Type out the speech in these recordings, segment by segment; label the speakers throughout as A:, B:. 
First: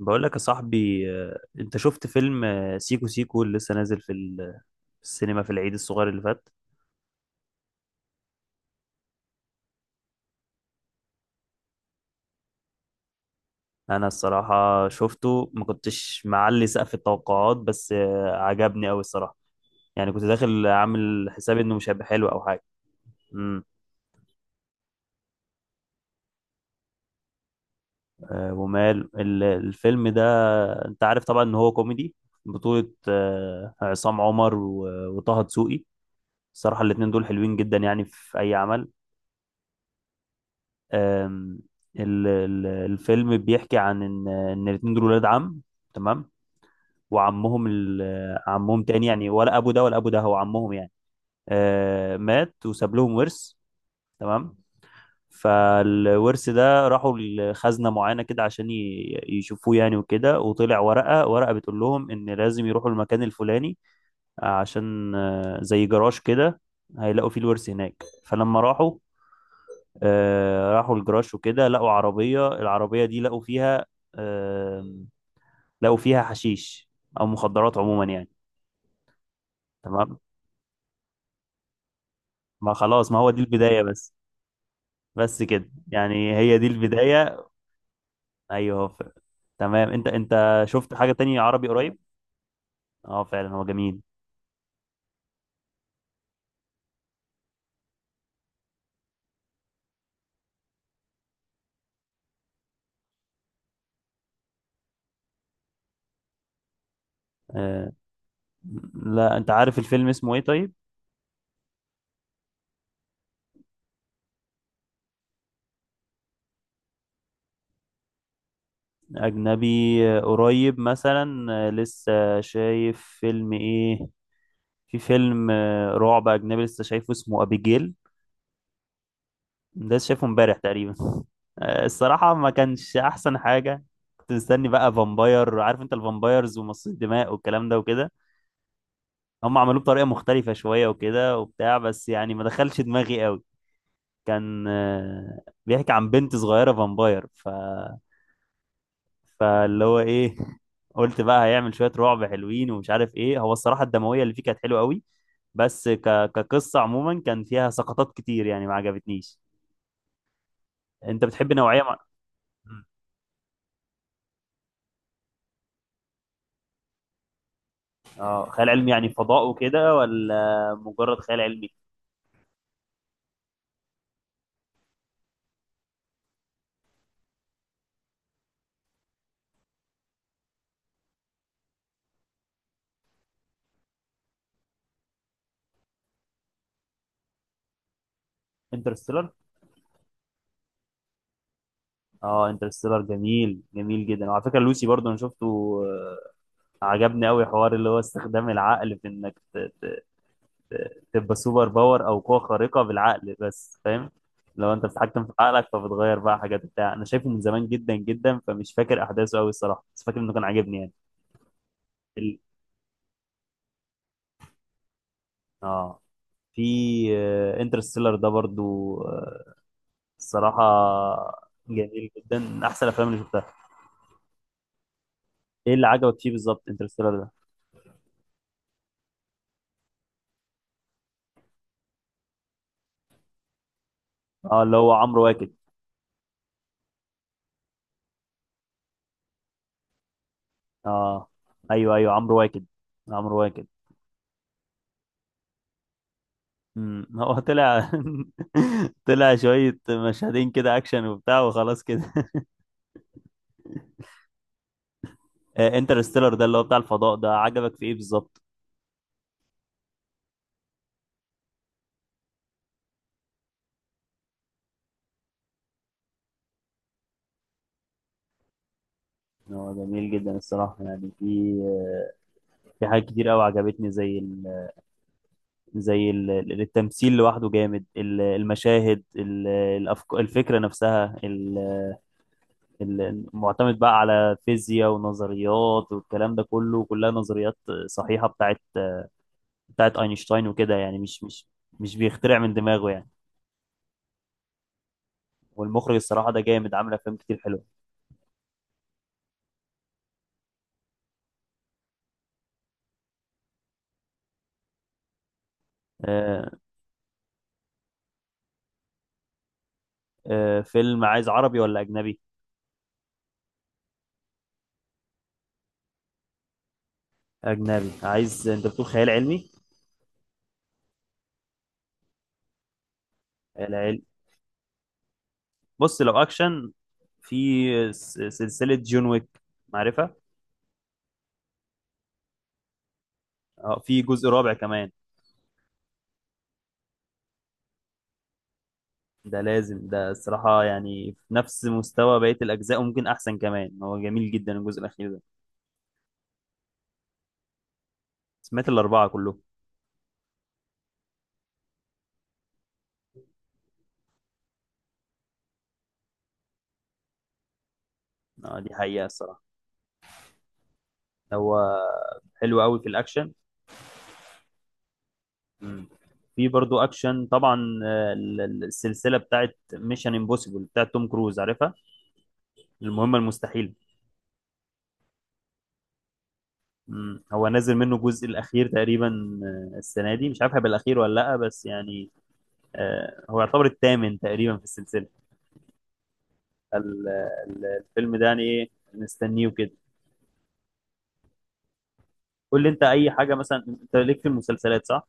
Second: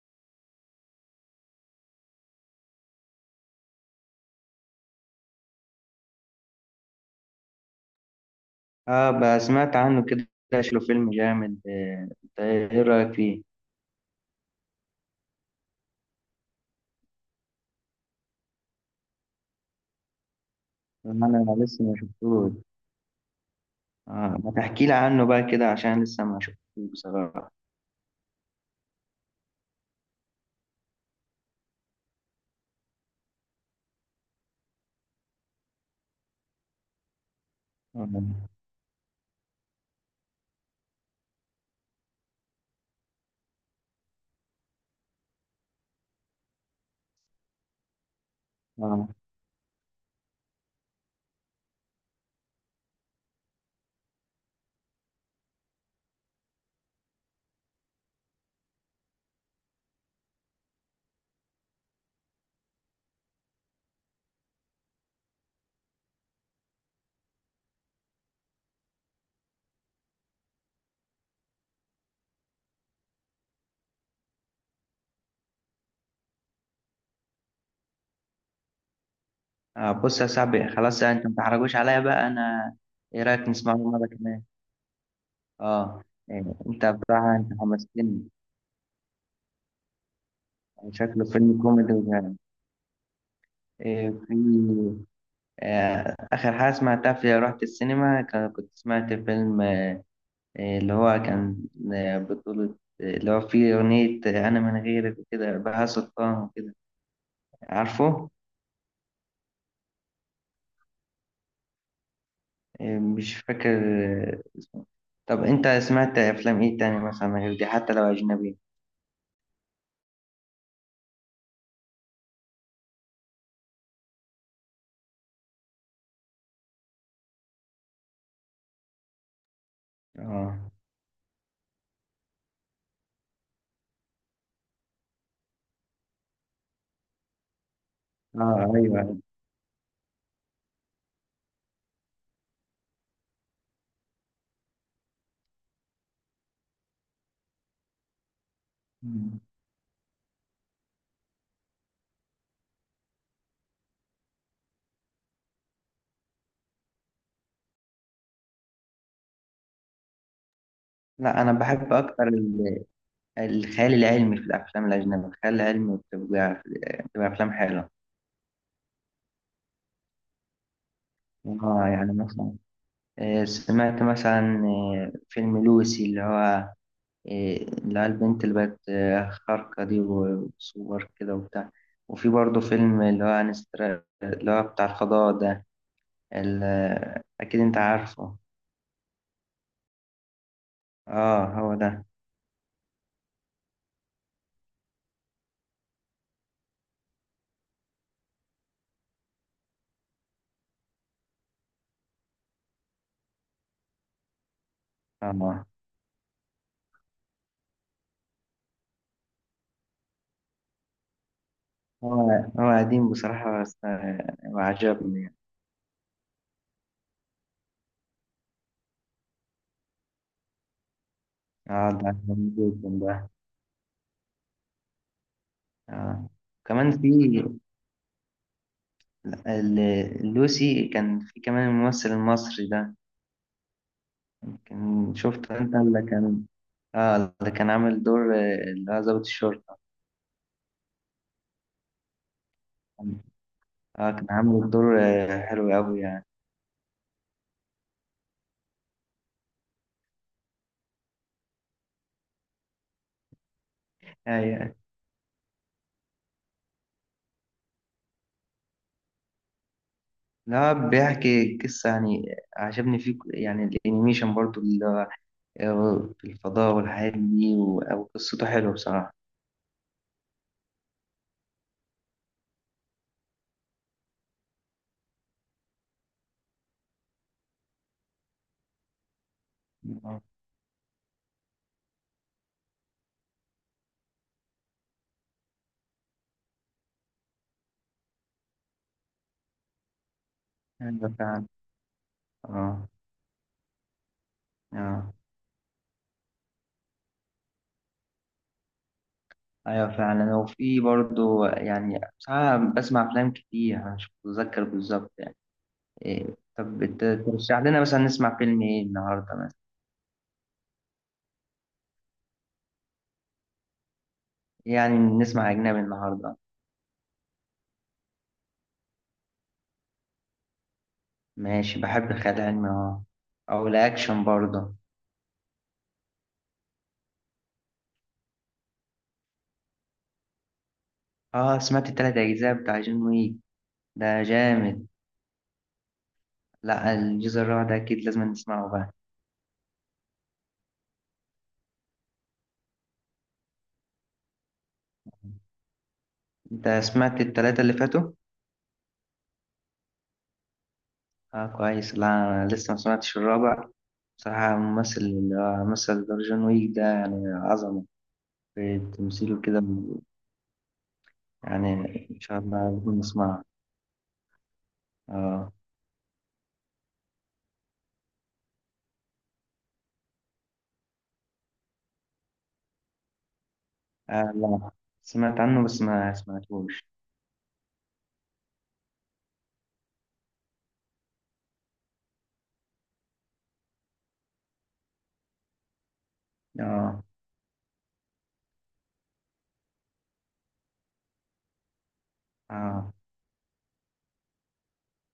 A: بقول لك يا صاحبي انت شفت فيلم سيكو سيكو اللي لسه نازل في السينما في العيد الصغير اللي فات.
B: اه، بقى سمعت عنه كده. شكله فيلم جامد. انت ايه رأيك فيه؟
A: انا الصراحة شفته ما كنتش معلي سقف التوقعات، بس عجبني قوي الصراحة. يعني كنت داخل عامل
B: انا
A: حسابي انه
B: لسه
A: مش
B: ما
A: هيبقى حلو او
B: شفتوش.
A: حاجة. امم
B: اه، ما تحكي لي عنه بقى كده عشان لسه ما شفتوش بصراحة.
A: ومال الفيلم ده، انت عارف طبعا ان هو كوميدي، بطولة عصام عمر وطه دسوقي. الصراحة الاتنين دول حلوين جدا يعني في
B: اه.
A: اي عمل. آم، الفيلم بيحكي عن ان الاتنين دول ولاد عم، تمام، وعمهم عمهم تاني
B: اه.
A: يعني، ولا ابو ده ولا ابو ده هو عمهم يعني. مات وساب لهم ورث، تمام. فالورث ده راحوا لخزنة معينة كده عشان يشوفوه يعني وكده، وطلع ورقة، ورقة بتقول لهم ان لازم يروحوا المكان الفلاني، عشان زي جراج كده هيلاقوا فيه الورث هناك. فلما راحوا، راحوا الجراج وكده، لقوا عربية، العربية دي لقوا فيها، آم، لقوا فيها حشيش أو مخدرات عموما يعني. تمام،
B: بص يا صاحبي، خلاص انت ما تحرجوش عليا بقى.
A: ما
B: انا
A: خلاص، ما
B: ايه
A: هو
B: رأيك
A: دي
B: نسمعه
A: البداية
B: مرة
A: بس.
B: كمان؟
A: بس كده
B: اه.
A: يعني
B: إيه،
A: هي دي
B: انت بقى
A: البداية.
B: انت حمستني.
A: أيوه ف... تمام. أنت شفت حاجة
B: شكله
A: تانية
B: فيلم
A: عربي
B: كوميدي
A: قريب؟
B: وجامد.
A: أه فعلا، هو جميل.
B: إيه، في آخر حاجة سمعتها، في رحت السينما كنت سمعت فيلم، اللي هو كان بطولة، اللي هو فيه أغنية، أنا من غيرك وكده، بهاء سلطان وكده.
A: آه،
B: عارفه؟
A: لا، أنت عارف الفيلم اسمه إيه طيب؟
B: مش فاكر اسمه. طب أنت سمعت أفلام إيه تاني مثلا غير دي، حتى لو أجنبي؟
A: أجنبي. قريب مثلا، لسه شايف فيلم إيه؟ في فيلم رعب أجنبي لسه شايفه اسمه أبيجيل. ده شايفه
B: آه.
A: امبارح تقريبا. الصراحة ما كانش أحسن حاجة. كنت مستني بقى فامباير، عارف أنت الفامبايرز ومصاص الدماء والكلام ده وكده.
B: آه أيوه.
A: هم عملوه بطريقة مختلفة شوية وكده وبتاع، بس يعني ما دخلش دماغي قوي. كان بيحكي عن بنت صغيرة فامباير، ف
B: مم.
A: فاللي هو إيه قلت بقى هيعمل شوية رعب حلوين ومش عارف إيه. هو الصراحة الدموية اللي فيه كانت حلوة قوي، بس كقصة عموما كان فيها سقطات كتير يعني ما عجبتنيش. أنت
B: لا، أنا
A: بتحب نوعية
B: بحب
A: مع...
B: أكتر الخيال العلمي في الأفلام الأجنبية. الخيال العلمي بتبقى أفلام حلوة.
A: اه، خيال علمي يعني فضاء وكده ولا مجرد خيال علمي؟
B: آه يعني مثلا، سمعت مثلا فيلم لوسي، اللي هو إيه، اللي هي البنت اللي بقت خارقة دي، وسوبر كده وبتاع. وفي برضه فيلم اللي هو انستر، اللي هو بتاع الفضاء ده. أكيد أنت عارفه.
A: انترستيلر.
B: اه هو ده.
A: اه، انترستيلر جميل، جميل جدا. وعلى فكره لوسي برضو انا شفته. آه، عجبني قوي، حوار اللي هو استخدام العقل في انك تبقى سوبر باور او قوه خارقه بالعقل بس، فاهم؟ لو انت بتتحكم في
B: اه.
A: عقلك فبتغير بقى حاجات بتاع انا شايفه من زمان جدا جدا، فمش فاكر احداثه قوي الصراحه، بس فاكر انه كان عاجبني يعني.
B: هو
A: ال...
B: هو قديم بصراحة بس وعجبني يعني.
A: اه. في انترستيلر ده برضو، الصراحة
B: اه، ده
A: جميل جدا،
B: عجبني
A: من
B: جدا
A: أحسن الأفلام اللي
B: ده.
A: شفتها. إيه اللي عجبك
B: اه،
A: فيه بالظبط
B: كمان في
A: انترستيلر ده؟
B: لوسي كان في كمان الممثل المصري ده.
A: أه، اللي هو
B: كان
A: عمرو
B: شفت
A: واكد.
B: انت اللي كان، اه، اللي كان عامل دور اللي هو ضابط الشرطة.
A: أه، أيوه أيوه، عمرو واكد، عمرو واكد.
B: اه، كان عامل الدور حلو قوي يعني.
A: امم، هو طلع طلع شوية مشهدين كده أكشن وبتاع، وخلاص كده.
B: أيوة.
A: انترستيلر ده اللي هو بتاع الفضاء ده عجبك في إيه بالظبط؟
B: لا، بيحكي قصة يعني. عجبني فيه يعني الانيميشن برضو، اللي هو في الفضاء والحاجات دي، أو قصته حلوة بصراحة.
A: هو جميل جدا الصراحة يعني. في في حاجات كتير قوي عجبتني، زي التمثيل لوحده جامد، المشاهد،
B: آه،
A: الفكرة نفسها، معتمد بقى على فيزياء ونظريات والكلام ده كله، كلها نظريات صحيحة بتاعت، بتاعت أينشتاين وكده، يعني
B: أيوة فعلا.
A: مش بيخترع من
B: اه.
A: دماغه يعني.
B: اه
A: والمخرج الصراحة ده جامد، عامل أفلام كتير حلوة.
B: أيوة فعلا. وفي برضو يعني، بصراحة بسمع أفلام كتير أنا، مش متذكر بالظبط يعني. إيه،
A: آه.
B: طب ترشح لنا مثلا نسمع فيلم إيه النهاردة مثلا؟
A: فيلم عايز عربي ولا أجنبي؟
B: يعني نسمع أجنبي النهاردة.
A: أجنبي عايز. أنت بتقول خيال علمي؟
B: ماشي، بحب الخيال العلمي، اه، أو
A: خيال علمي.
B: الأكشن برضه.
A: بص، لو أكشن، في سلسلة جون ويك، معرفة؟
B: اه، سمعت التلات أجزاء بتاع جون ويك.
A: اه، في
B: ده
A: جزء رابع
B: جامد.
A: كمان،
B: لا، الجزء الرابع ده أكيد لازم نسمعه بقى.
A: ده لازم، ده الصراحة يعني في نفس مستوى بقية الأجزاء وممكن أحسن كمان، هو جميل جدا الجزء الأخير ده.
B: أنت سمعت التلاتة اللي فاتوا؟
A: سمعت الأربعة كلهم.
B: اه كويس. لا أنا لسه ما سمعتش الرابع. بصراحة الممثل اللي هو مثل دور جون ويك ده، يعني عظمة
A: آه، دي
B: في
A: حقيقة
B: تمثيله
A: الصراحة.
B: كده
A: هو
B: يعني. إن شاء
A: حلو
B: الله
A: قوي
B: لازم
A: في الأكشن.
B: نسمعه. اه.
A: مم. في برضو أكشن طبعا، السلسلة بتاعت ميشن امبوسيبل بتاعت توم كروز، عارفها؟ المهمة المستحيلة.
B: لا، سمعت عنه بس ما سمعتهوش.
A: مم. هو نازل منه الجزء الأخير تقريبا، السنة دي، مش عارف هيبقى الأخير ولا لأ بس يعني، هو يعتبر الثامن تقريبا في السلسلة.
B: اه.
A: ال- الفيلم ده يعني إيه، نستنيه كده. قول لي انت
B: اه.
A: اي حاجه مثلا، انت ليك في المسلسلات صح؟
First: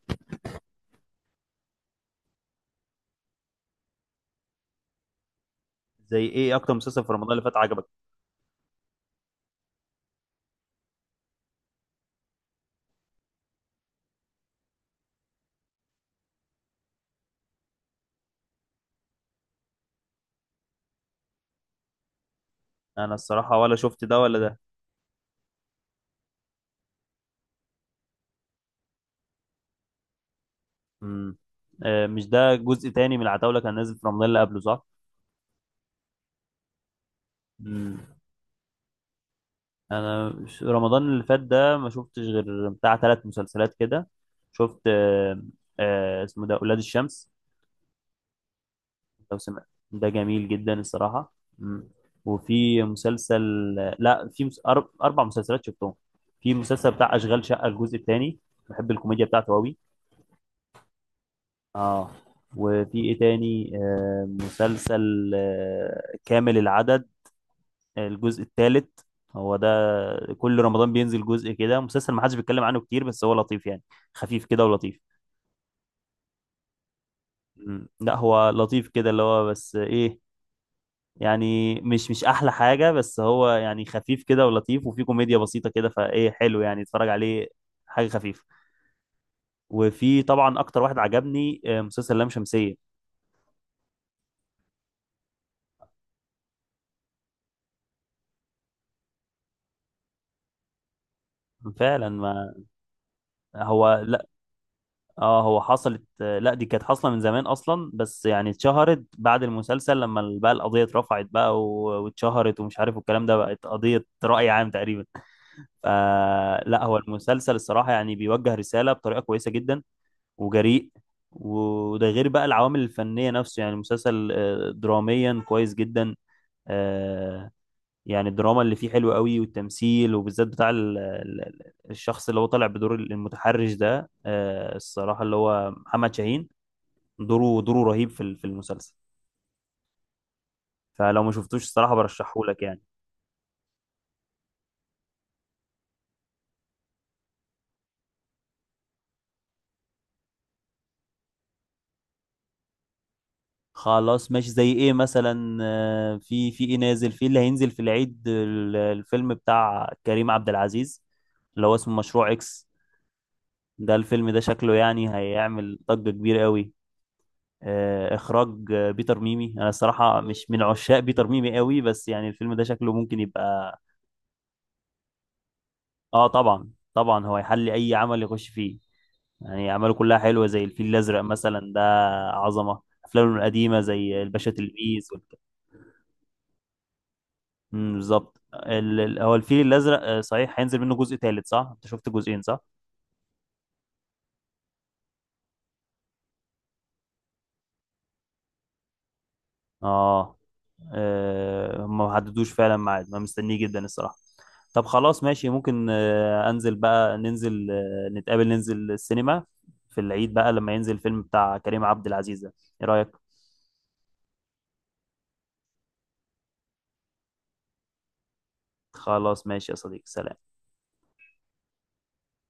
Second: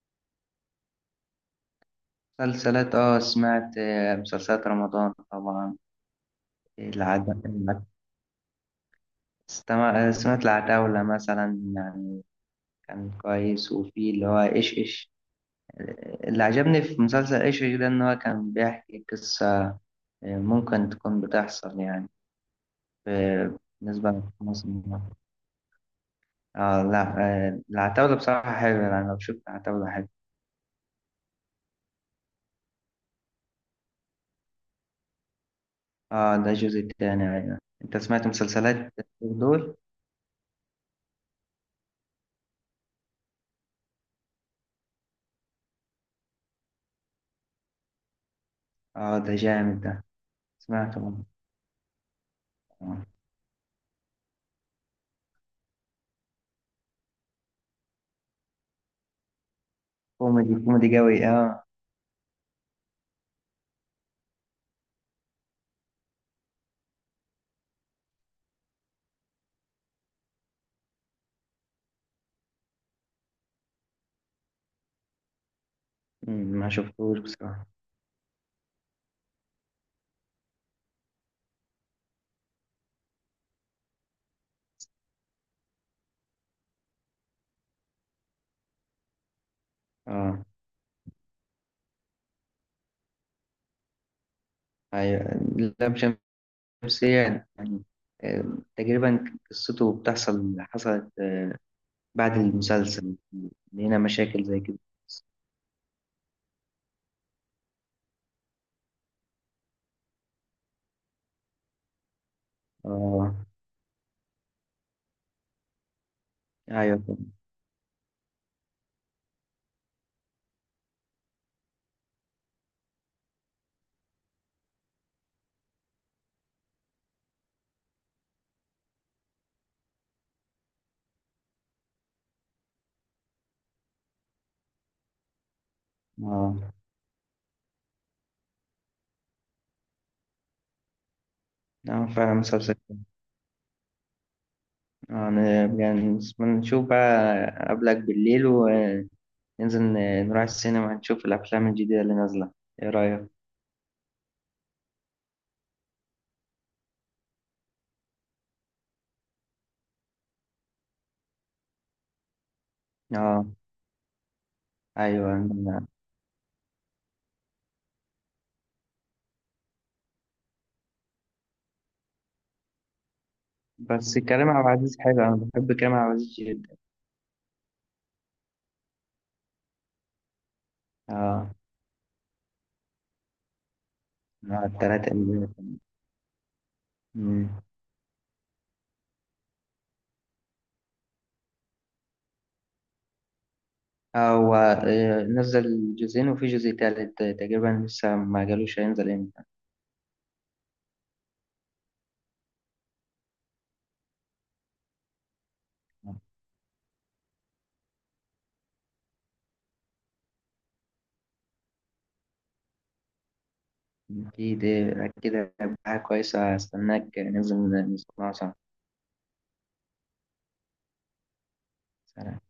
B: مسلسلات، اه سمعت مسلسلات رمضان طبعا.
A: زي ايه، اكتر مسلسل في رمضان اللي فات
B: العتاولة.
A: عجبك؟
B: سمعت العتاولة مثلا يعني. كان كويس. وفي اللي هو إيش إيش. اللي عجبني في مسلسل إيش إيش ده إن هو كان بيحكي قصة ممكن تكون بتحصل يعني،
A: انا
B: في-
A: الصراحه ولا شفت ده
B: بالنسبة
A: ولا ده.
B: لمصر. آه لا، العتاولة بصراحة حلوة يعني. لو شفت العتاولة حلوة.
A: امم. آه مش ده جزء تاني من العتاوله كان نازل في رمضان اللي قبله صح؟
B: آه، ده الجزء التاني. أيوة، أنت
A: امم.
B: سمعت مسلسلات دول؟
A: انا مش، رمضان اللي فات ده ما شفتش غير بتاع ثلاث مسلسلات كده. شفت آه، آه اسمه ده اولاد الشمس،
B: آه، ده
A: لو سمعت
B: جامد ده.
A: ده جميل جدا
B: سمعته.
A: الصراحه. امم. وفي
B: آه.
A: مسلسل، لا في اربع مسلسلات شفتهم. في مسلسل بتاع اشغال شقه الجزء الثاني، بحب الكوميديا بتاعته قوي.
B: كوميدي، كوميدي قوي، آه.
A: اه. وفي ايه تاني، آه مسلسل آه كامل العدد الجزء الثالث، هو ده. كل رمضان بينزل جزء كده، مسلسل ما حدش بيتكلم عنه كتير بس هو لطيف يعني، خفيف كده ولطيف.
B: مم، ما شفتوش بصراحة.
A: مم. لا هو لطيف كده، اللي هو بس ايه، يعني مش مش احلى حاجة، بس هو يعني خفيف كده ولطيف، وفي كوميديا بسيطة كده، فايه حلو يعني اتفرج عليه حاجة خفيفة. وفي
B: آه.
A: طبعا اكتر واحد عجبني مسلسل لام شمسية.
B: أيوة. لا. نفسيا يعني. آم، تقريبا. قصته بتحصل، حصلت
A: فعلا،
B: بعد
A: ما
B: المسلسل
A: هو،
B: اللي هنا، مشاكل زي كده.
A: اه هو حصلت لا دي كانت حاصله من زمان اصلا، بس يعني اتشهرت بعد المسلسل لما بقى القضيه اترفعت بقى واتشهرت ومش عارف والكلام
B: اه
A: ده، بقت قضيه راي عام تقريبا. فلا، هو
B: ايوه فعلا.
A: المسلسل الصراحه يعني بيوجه رساله بطريقه كويسه جدا، وجريء. وده غير بقى العوامل الفنيه نفسه، يعني المسلسل دراميا كويس جدا، آه، يعني الدراما اللي فيه حلوه قوي، والتمثيل وبالذات بتاع الشخص اللي هو طالع بدور المتحرش ده، الصراحه اللي هو محمد شاهين،
B: اه.
A: دوره رهيب في في المسلسل. فلو ما شفتوش الصراحة
B: نعم فعلا،
A: برشحه لك
B: مسلسل
A: يعني.
B: كده. أنا- يعني نشوف بقى قبلك بالليل، وننزل نروح السينما، نشوف الأفلام الجديدة اللي نازلة. إيه رأيك؟
A: خلاص ماشي، زي ايه مثلا، في في ايه نازل، في اللي هينزل في العيد الفيلم بتاع كريم عبد العزيز اللي هو اسمه مشروع اكس.
B: اه.
A: ده الفيلم ده شكله يعني
B: أيوة.
A: هيعمل ضجة كبيرة قوي. اخراج بيتر ميمي، انا الصراحة مش من عشاق بيتر ميمي قوي، بس يعني الفيلم ده شكله ممكن يبقى.
B: بس كريم عبد العزيز حلو، أنا بحب كريم عبد
A: اه
B: العزيز
A: طبعا
B: جدا.
A: طبعا، هو يحل اي عمل يخش فيه، يعني أعماله كلها حلوة زي الفيل الأزرق
B: اه.
A: مثلا ده، عظمة. أفلامه القديمة زي الباشا تلميذ
B: التلاتة اللي مم.
A: مم، بالظبط. هو الفيل الأزرق صحيح هينزل منه جزء تالت صح؟ أنت شفت جزئين صح؟
B: هو نزل جزئين، وفي جزء تالت تقريبا، لسه ما قالوش هينزل امتى.
A: آه. هم ما حددوش فعلا ميعاد، ما مستنيه جدا الصراحة. طب خلاص ماشي، ممكن أنزل بقى، ننزل نتقابل، ننزل السينما في العيد بقى لما ينزل الفيلم بتاع كريم عبد العزيز ده. إيه رأيك؟
B: أكيد أكيد هيبقى حاجة كويسة. هستناك ننزل نسمعه سوا.
A: خلاص ماشي يا صديقي، سلام.
B: سلام.